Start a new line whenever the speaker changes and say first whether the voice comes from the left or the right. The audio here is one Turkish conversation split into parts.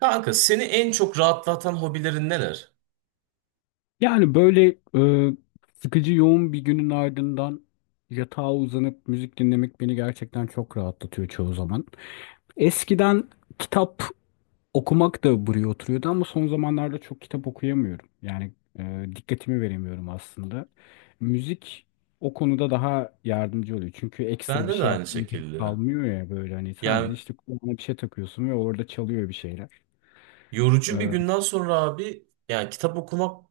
right: Kanka seni en çok rahatlatan hobilerin neler?
left: Yani böyle e, sıkıcı yoğun bir günün ardından yatağa uzanıp müzik dinlemek beni gerçekten çok rahatlatıyor çoğu zaman. Eskiden kitap okumak da buraya oturuyordu ama son zamanlarda çok kitap okuyamıyorum. Yani dikkatimi veremiyorum aslında. Müzik o konuda daha yardımcı oluyor. Çünkü ekstra bir
right: Bende de
left: şey
right: aynı
left: yapmaya gerek
right: şekilde.
left: kalmıyor ya, böyle hani sadece
right: Yani
left: işte kulağına bir şey takıyorsun ve orada çalıyor bir şeyler.
right: yorucu bir
left: E,
right: günden sonra abi yani kitap okumak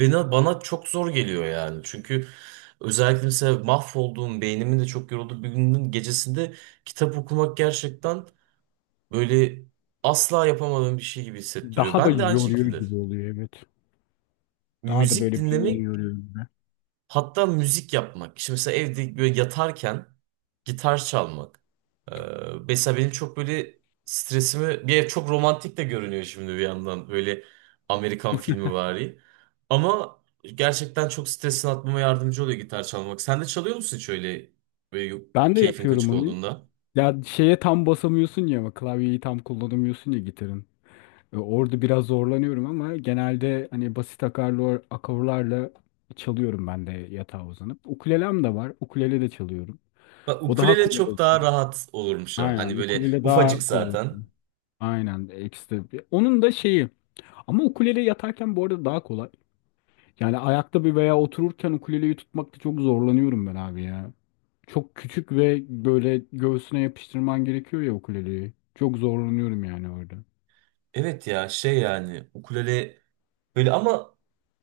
right: bana çok zor geliyor yani. Çünkü özellikle mesela mahvolduğum beynimin de çok yorulduğu bir günün gecesinde kitap okumak gerçekten böyle asla yapamadığım bir şey gibi hissettiriyor.
left: daha da
right: Ben de aynı
left: yoruyor
right: şekilde.
left: gibi oluyor, evet. Daha da
right: Müzik
left: böyle beynini
right: dinlemek.
left: yoruyor.
right: Hatta müzik yapmak. Şimdi mesela evde böyle yatarken gitar çalmak. Ee, Mesela benim çok böyle stresimi. Bir ev çok romantik de görünüyor şimdi bir yandan. Böyle Amerikan filmi vari. Ama gerçekten çok stresini atmama yardımcı oluyor gitar çalmak. Sen de çalıyor musun hiç öyle böyle
left: Ben de
right: keyfin
left: yapıyorum
right: kaçık
left: onu.
right: olduğunda?
left: Ya şeye tam basamıyorsun ya, ama klavyeyi tam kullanamıyorsun ya gitarın. Orada biraz zorlanıyorum ama genelde hani basit akarlar, akorlarla çalıyorum ben de yatağa uzanıp. Ukulelem de var. Ukulele de çalıyorum.
right: Bak
left: O daha
right: ukulele
left: kolay
right: çok daha
left: oldu.
right: rahat olurmuş ha.
left: Aynen.
right: Hani böyle
left: Ukulele
right: ufacık
left: daha kolay oldu.
right: zaten.
left: Aynen. Ekstra. Onun da şeyi. Ama ukulele yatarken bu arada daha kolay. Yani ayakta bir veya otururken ukuleleyi tutmakta çok zorlanıyorum ben abi ya. Çok küçük ve böyle göğsüne yapıştırman gerekiyor ya ukuleleyi. Çok zorlanıyorum yani orada.
right: Evet ya şey yani ukulele böyle ama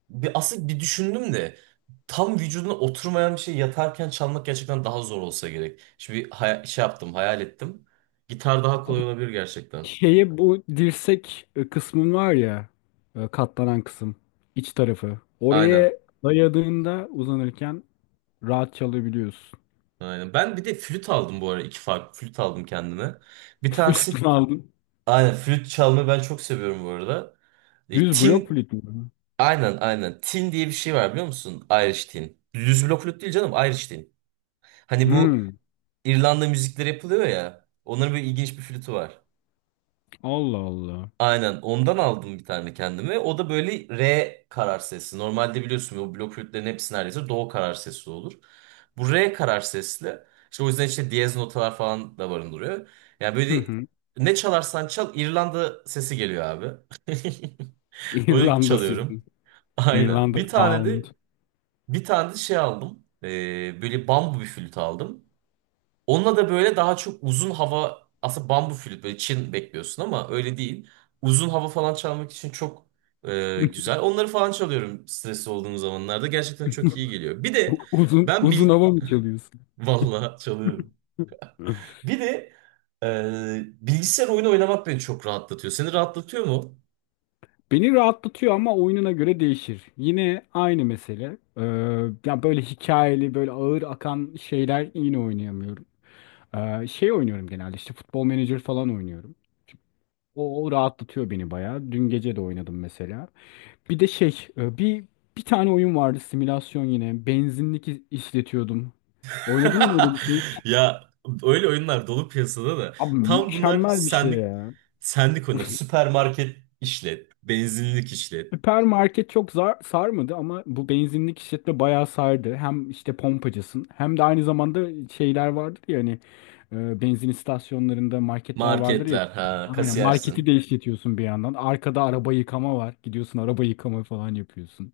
right: aslında bir düşündüm de tam vücuduna oturmayan bir şey yatarken çalmak gerçekten daha zor olsa gerek. Şimdi bir şey yaptım, hayal ettim. Gitar daha
left: Abi,
right: kolay olabilir gerçekten.
left: şeye bu dirsek kısmın var ya, katlanan kısım, iç tarafı. Oraya
right: Aynen.
left: dayadığında uzanırken rahat çalabiliyorsun.
right: Aynen. Ben bir de flüt aldım bu ara. İki farklı flüt aldım kendime. Bir
left: Flüt
right: tanesi
left: mü aldın?
right: aynen flüt çalmayı ben çok seviyorum bu arada.
left: Düz blok
right: Tin
left: flüt mü?
right: aynen aynen. Tin diye bir şey var biliyor musun? Irish tin. Düz blok flüt değil canım, Irish tin. Hani bu
left: Hmm.
right: İrlanda müzikleri yapılıyor ya. Onların böyle ilginç bir flütü var.
left: Allah Allah.
right: Aynen ondan aldım bir tane kendime. O da böyle R karar sesi. Normalde biliyorsun o blok flütlerin hepsi neredeyse do karar sesi olur. Bu R karar sesli. İşte o yüzden işte diyez notalar falan da barındırıyor. Yani
left: Hı
right: böyle
left: hı.
right: ne çalarsan çal İrlanda sesi geliyor abi. Onu
left: İrlanda sesi.
right: çalıyorum. Aynen.
left: İrlanda
right: Bir tane
left: sound.
right: de bir tane de şey aldım. Böyle bambu bir flüt aldım. Onunla da böyle daha çok uzun hava aslında bambu flüt böyle Çin bekliyorsun ama öyle değil. Uzun hava falan çalmak için çok güzel. Onları falan çalıyorum stresli olduğum zamanlarda. Gerçekten çok iyi geliyor. Bir de
left: Uzun
right: ben
left: uzun
right: bil...
left: hava mı çalıyorsun?
right: Vallahi çalıyorum. Bir de e, bilgisayar oyunu oynamak beni çok rahatlatıyor. Seni rahatlatıyor mu?
left: Beni rahatlatıyor ama oyununa göre değişir. Yine aynı mesele. Ya böyle hikayeli, böyle ağır akan şeyler yine oynayamıyorum. Şey oynuyorum genelde, işte futbol menajer falan oynuyorum. O, o rahatlatıyor beni bayağı. Dün gece de oynadım mesela. Bir de bir tane oyun vardı, simülasyon yine. Benzinlik işletiyordum. Oynadın mı öyle bir şey?
right: Ya öyle oyunlar dolu piyasada da.
left: Abi,
right: Tam bunlar
left: mükemmel bir şey
right: senlik
left: ya.
right: senlik oyunlar. Süpermarket işlet, benzinlik işlet.
left: Süpermarket çok zar sarmadı ama bu benzinlik işletme bayağı sardı. Hem işte pompacısın hem de aynı zamanda şeyler vardır ya hani, benzin istasyonlarında marketler vardır ya.
right: Marketler ha
left: Aynen, marketi
right: kasiyersin.
left: de işletiyorsun bir yandan. Arkada araba yıkama var. Gidiyorsun, araba yıkama falan yapıyorsun.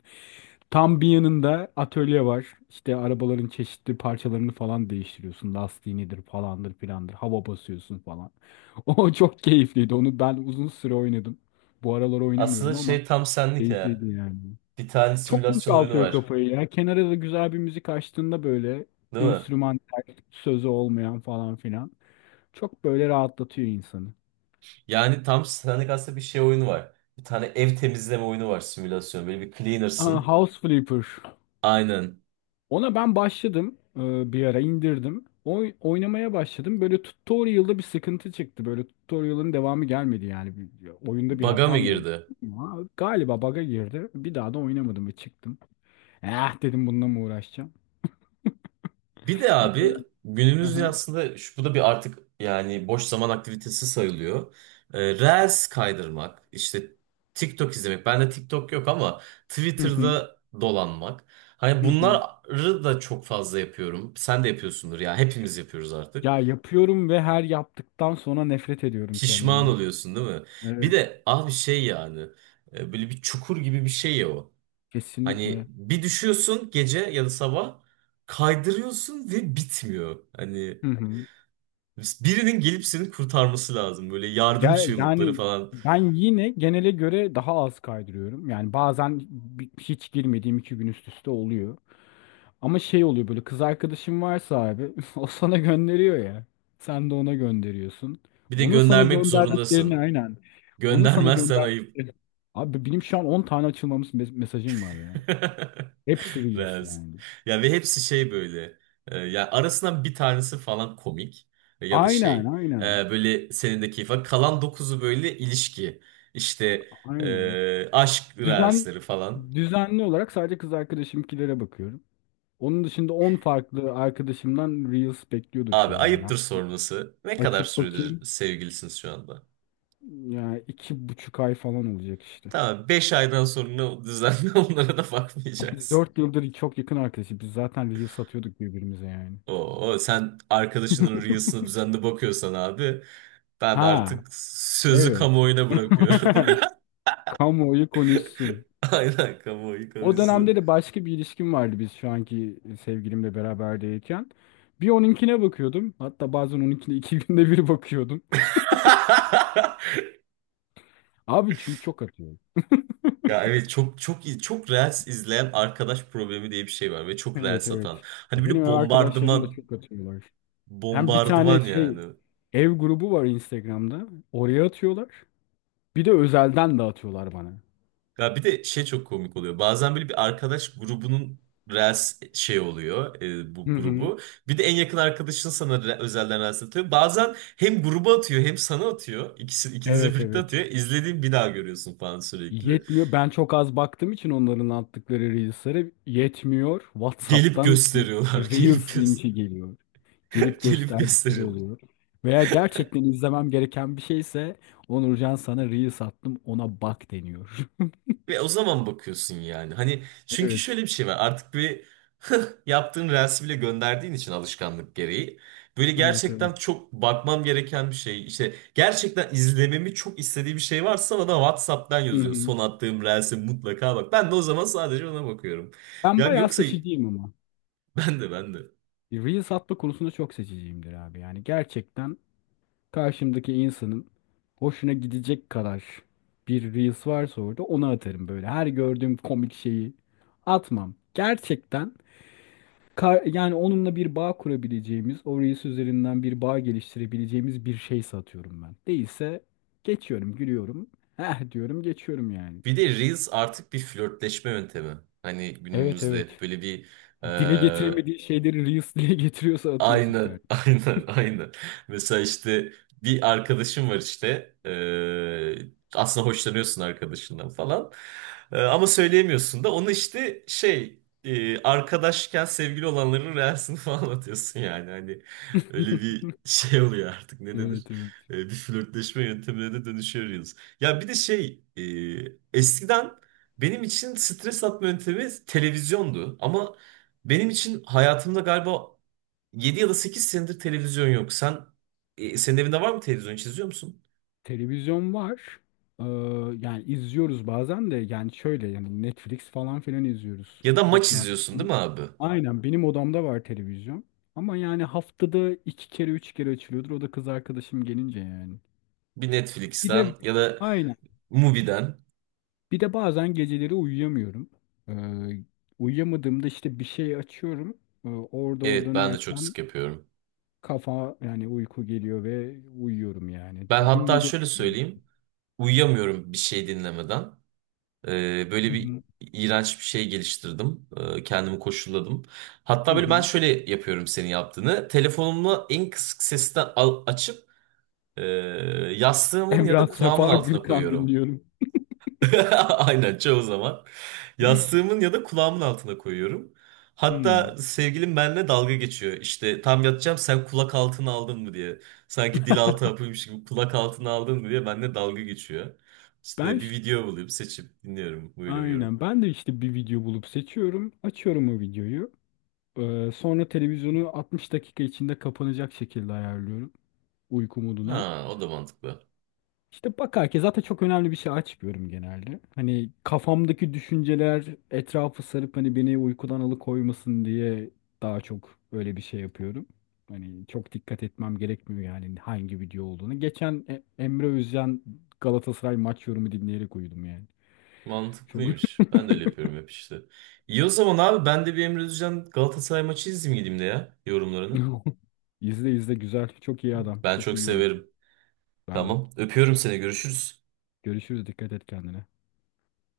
left: Tam bir yanında atölye var. İşte arabaların çeşitli parçalarını falan değiştiriyorsun. Lastiğinidir, falandır, filandır. Hava basıyorsun falan. O çok keyifliydi. Onu ben uzun süre oynadım. Bu aralar
right: Aslında
left: oynamıyorum ama.
right: şey tam senlik ya.
left: Keyifliydi yani.
right: Bir tane
left: Çok
right: simülasyon oyunu
left: boşaltıyor
right: var.
left: kafayı ya. Kenara da güzel bir müzik açtığında, böyle
right: Değil mi?
left: enstrümantal, sözü olmayan falan filan. Çok böyle rahatlatıyor insanı.
right: Yani tam senlik aslında bir şey oyunu var. Bir tane ev temizleme oyunu var simülasyon. Böyle bir
left: Aa,
right: cleaner'sın.
left: House Flipper.
right: Aynen.
left: Ona ben başladım. Bir ara indirdim. Oynamaya başladım. Böyle tutorial'da bir sıkıntı çıktı. Böyle tutorial'ın devamı gelmedi yani. Oyunda bir
right: Bug'a mı
left: hata mı oldu?
right: girdi?
left: Ama galiba bug'a girdi. Bir daha da oynamadım ve çıktım. Eh dedim, bununla mı uğraşacağım?
right: Bir de abi
left: Hı
right: günümüzde
left: hı.
right: aslında bu da bir artık yani boş zaman aktivitesi sayılıyor. Reels kaydırmak, işte TikTok izlemek. Bende TikTok yok ama
left: Hı hı.
right: Twitter'da dolanmak. Hani
left: Hı hı.
right: bunları da çok fazla yapıyorum. Sen de yapıyorsundur ya. Hepimiz yapıyoruz artık.
left: Ya yapıyorum ve her yaptıktan sonra nefret ediyorum
right: Pişman
left: kendimden.
right: oluyorsun değil mi? Bir
left: Evet.
right: de abi şey yani böyle bir çukur gibi bir şey ya o. Hani
left: Kesinlikle.
right: bir düşüyorsun gece ya da sabah kaydırıyorsun ve bitmiyor. Hani
left: Hı hı.
right: birinin gelip seni kurtarması lazım. Böyle yardım
left: Gel,
right: çığlıkları
left: yani
right: falan.
left: ben yine genele göre daha az kaydırıyorum. Yani bazen hiç girmediğim iki gün üst üste oluyor. Ama şey oluyor, böyle kız arkadaşım varsa abi, o sana gönderiyor ya. Sen de ona gönderiyorsun.
right: Bir de
left: Onun sana
right: göndermek
left: gönderdiklerini,
right: zorundasın.
left: aynen. Onun sana
right: Göndermezsen ayıp.
left: gönderdiklerini. Abi, benim şu an 10 tane açılmamış mesajım var ya. Hepsi Reels
right: Rez.
left: yani.
right: Ya ve hepsi şey böyle. Ya arasından bir tanesi falan komik, ya da
left: Aynen,
right: şey. e,
left: aynen.
right: Böyle senin de keyif var. Kalan dokuzu böyle ilişki. İşte
left: Aynen.
right: aşk
left: Düzen
right: reelsleri falan.
left: düzenli olarak sadece kız arkadaşımkilere bakıyorum. Onun dışında 10 farklı arkadaşımdan Reels bekliyordur
right: Abi
left: şu an yani.
right: ayıptır sorması. Ne kadar
left: Açıp
right: süredir
left: bakayım.
right: sevgilisiniz şu anda?
left: Yani iki buçuk ay falan olacak işte.
right: Tamam 5 aydan sonra düzenli onlara da
left: Biz
right: bakmayacaksın.
left: dört yıldır çok yakın arkadaşız. Biz zaten Reels satıyorduk birbirimize yani.
right: Oo, sen arkadaşının rüyasına düzenli bakıyorsan abi ben
left: Ha,
right: artık sözü
left: evet.
right: kamuoyuna bırakıyorum.
left: Kamuoyu konuşsun.
right: Aynen kamuoyu
left: O dönemde
right: konuşsun.
left: de başka bir ilişkim vardı, biz şu anki sevgilimle beraber değilken. Bir onunkine bakıyordum. Hatta bazen onunkine iki günde bir bakıyordum. Abi, çünkü çok atıyor.
right: Ya evet çok çok iyi çok reels izleyen arkadaş problemi diye bir şey var ve çok
left: Evet,
right: reels
left: evet.
right: atan. Hani
left: Ya benim
right: böyle
left: ev arkadaşlarım da
right: bombardıman
left: çok atıyorlar. Hem bir tane
right: bombardıman
left: şey,
right: yani.
left: ev grubu var Instagram'da. Oraya atıyorlar. Bir de özelden de atıyorlar bana.
right: Ya bir de şey çok komik oluyor. Bazen böyle bir arkadaş grubunun Reels şey oluyor
left: Hı
right: bu
left: hı.
right: grubu. Bir de en yakın arkadaşın sana özelden Reels atıyor. Bazen hem gruba atıyor hem sana atıyor. İkisi, ikinize
left: Evet,
right: birlikte
left: evet.
right: atıyor. İzlediğin bir daha görüyorsun falan sürekli.
left: Yetmiyor. Ben çok az baktığım için onların attıkları Reels'lere yetmiyor.
right: Gelip
left: WhatsApp'tan
right: gösteriyorlar. Gelip
left: Reels
right: göz
left: linki geliyor. Gelip
right: gelip
left: gösterdikleri
right: gösteriyorlar.
left: oluyor. Veya gerçekten izlemem gereken bir şeyse, Onurcan sana Reels attım, ona bak deniyor.
right: Ve o zaman bakıyorsun yani. Hani çünkü
left: Evet.
right: şöyle bir şey var. Artık bir yaptığın reels'i bile gönderdiğin için alışkanlık gereği. Böyle
left: Evet, evet.
right: gerçekten çok bakmam gereken bir şey. İşte gerçekten izlememi çok istediği bir şey varsa bana WhatsApp'tan
left: Hı
right: yazıyor.
left: hı.
right: Son attığım reels'e mutlaka bak. Ben de o zaman sadece ona bakıyorum.
left: Ben
right: Ya
left: bayağı
right: yoksa
left: seçiciyim ama.
right: ben de.
left: Reels atma konusunda çok seçiciyimdir abi. Yani gerçekten karşımdaki insanın hoşuna gidecek kadar bir Reels varsa orada, onu atarım böyle. Her gördüğüm komik şeyi atmam. Gerçekten, yani onunla bir bağ kurabileceğimiz, o Reels üzerinden bir bağ geliştirebileceğimiz bir şey satıyorum ben. Değilse geçiyorum, gülüyorum. Heh diyorum, geçiyorum yani.
right: Bir de Reels artık bir flörtleşme yöntemi. Hani
left: Evet,
right: günümüzde
left: evet.
right: böyle bir,
left: Dile getiremediği şeyleri Reels dile getiriyorsa, atıyorsun
right: aynen,
left: kardeşim.
right: aynen, aynen. Mesela işte bir arkadaşım var işte. Aslında hoşlanıyorsun arkadaşından falan. Ama söyleyemiyorsun da. Onu işte şey arkadaşken sevgili olanların reelsini falan atıyorsun yani. Hani öyle bir şey oluyor artık ne denir?
left: Evet, evet.
right: Bir flörtleşme yöntemine de dönüşüyoruz. Ya bir de şey eskiden benim için stres atma yöntemi televizyondu. Ama benim için hayatımda galiba 7 ya da 8 senedir televizyon yok. Senin evinde var mı televizyon hiç izliyor musun?
left: Televizyon var. Ee, yani izliyoruz bazen de, yani şöyle yani Netflix falan filan izliyoruz.
right: Ya da
left: Çok
right: maç
left: nadir.
right: izliyorsun değil mi abi?
left: Aynen, benim odamda var televizyon. Ama yani haftada iki kere üç kere açılıyordur. O da kız arkadaşım gelince yani.
right: Bir
left: Bir de,
right: Netflix'ten ya da
left: aynen.
right: Mubi'den.
left: Bir de bazen geceleri uyuyamıyorum. Ee, uyuyamadığımda işte bir şey açıyorum. Orada o
right: Evet ben de çok
left: dönerken
right: sık yapıyorum.
left: kafa, yani uyku geliyor ve uyuyorum yani.
right: Ben
left: Dün
right: hatta
left: gece...
right: şöyle söyleyeyim. Uyuyamıyorum bir şey dinlemeden. Ee,
left: Hı
right: böyle bir
left: hı.
right: iğrenç bir şey geliştirdim. Kendimi koşulladım.
left: Hı
right: Hatta böyle ben
left: hı.
right: şöyle yapıyorum senin yaptığını. Telefonumu en kısık sesten açıp e, yastığımın ya
left: Emrah
right: da kulağımın
left: Sefa
right: altına
left: Gürkan
right: koyuyorum.
left: dinliyorum.
right: Aynen çoğu zaman. Yastığımın ya da kulağımın altına koyuyorum.
left: Hmm.
right: Hatta sevgilim benimle dalga geçiyor. İşte tam yatacağım sen kulak altına aldın mı diye. Sanki dil altı hapıymış gibi kulak altına aldın mı diye benimle dalga geçiyor.
left: Ben
right: İşte bir
left: ş-
right: video bulup seçip dinliyorum. Böyle uyuyorum.
left: aynen, ben de işte bir video bulup seçiyorum. Açıyorum o videoyu. Sonra televizyonu 60 dakika içinde kapanacak şekilde ayarlıyorum, uyku moduna.
right: Ha o da mantıklı.
left: İşte bakar ki zaten çok önemli bir şey açmıyorum genelde. Hani kafamdaki düşünceler etrafı sarıp hani beni uykudan alıkoymasın diye daha çok öyle bir şey yapıyorum. Hani çok dikkat etmem gerekmiyor yani hangi video olduğunu. Geçen Emre Özcan Galatasaray maç yorumu dinleyerek uyudum yani. Çok
right: Mantıklıymış. Ben de öyle yapıyorum hep işte. İyi o zaman abi ben de bir Emre Özcan Galatasaray maçı izleyeyim gideyim de ya yorumlarını.
left: izle izle, güzel. Çok iyi adam.
right: Ben
left: Çok
right: çok
left: iyi yorum.
right: severim.
left: Ben de.
right: Tamam. Öpüyorum seni. Görüşürüz.
left: Görüşürüz. Dikkat et kendine.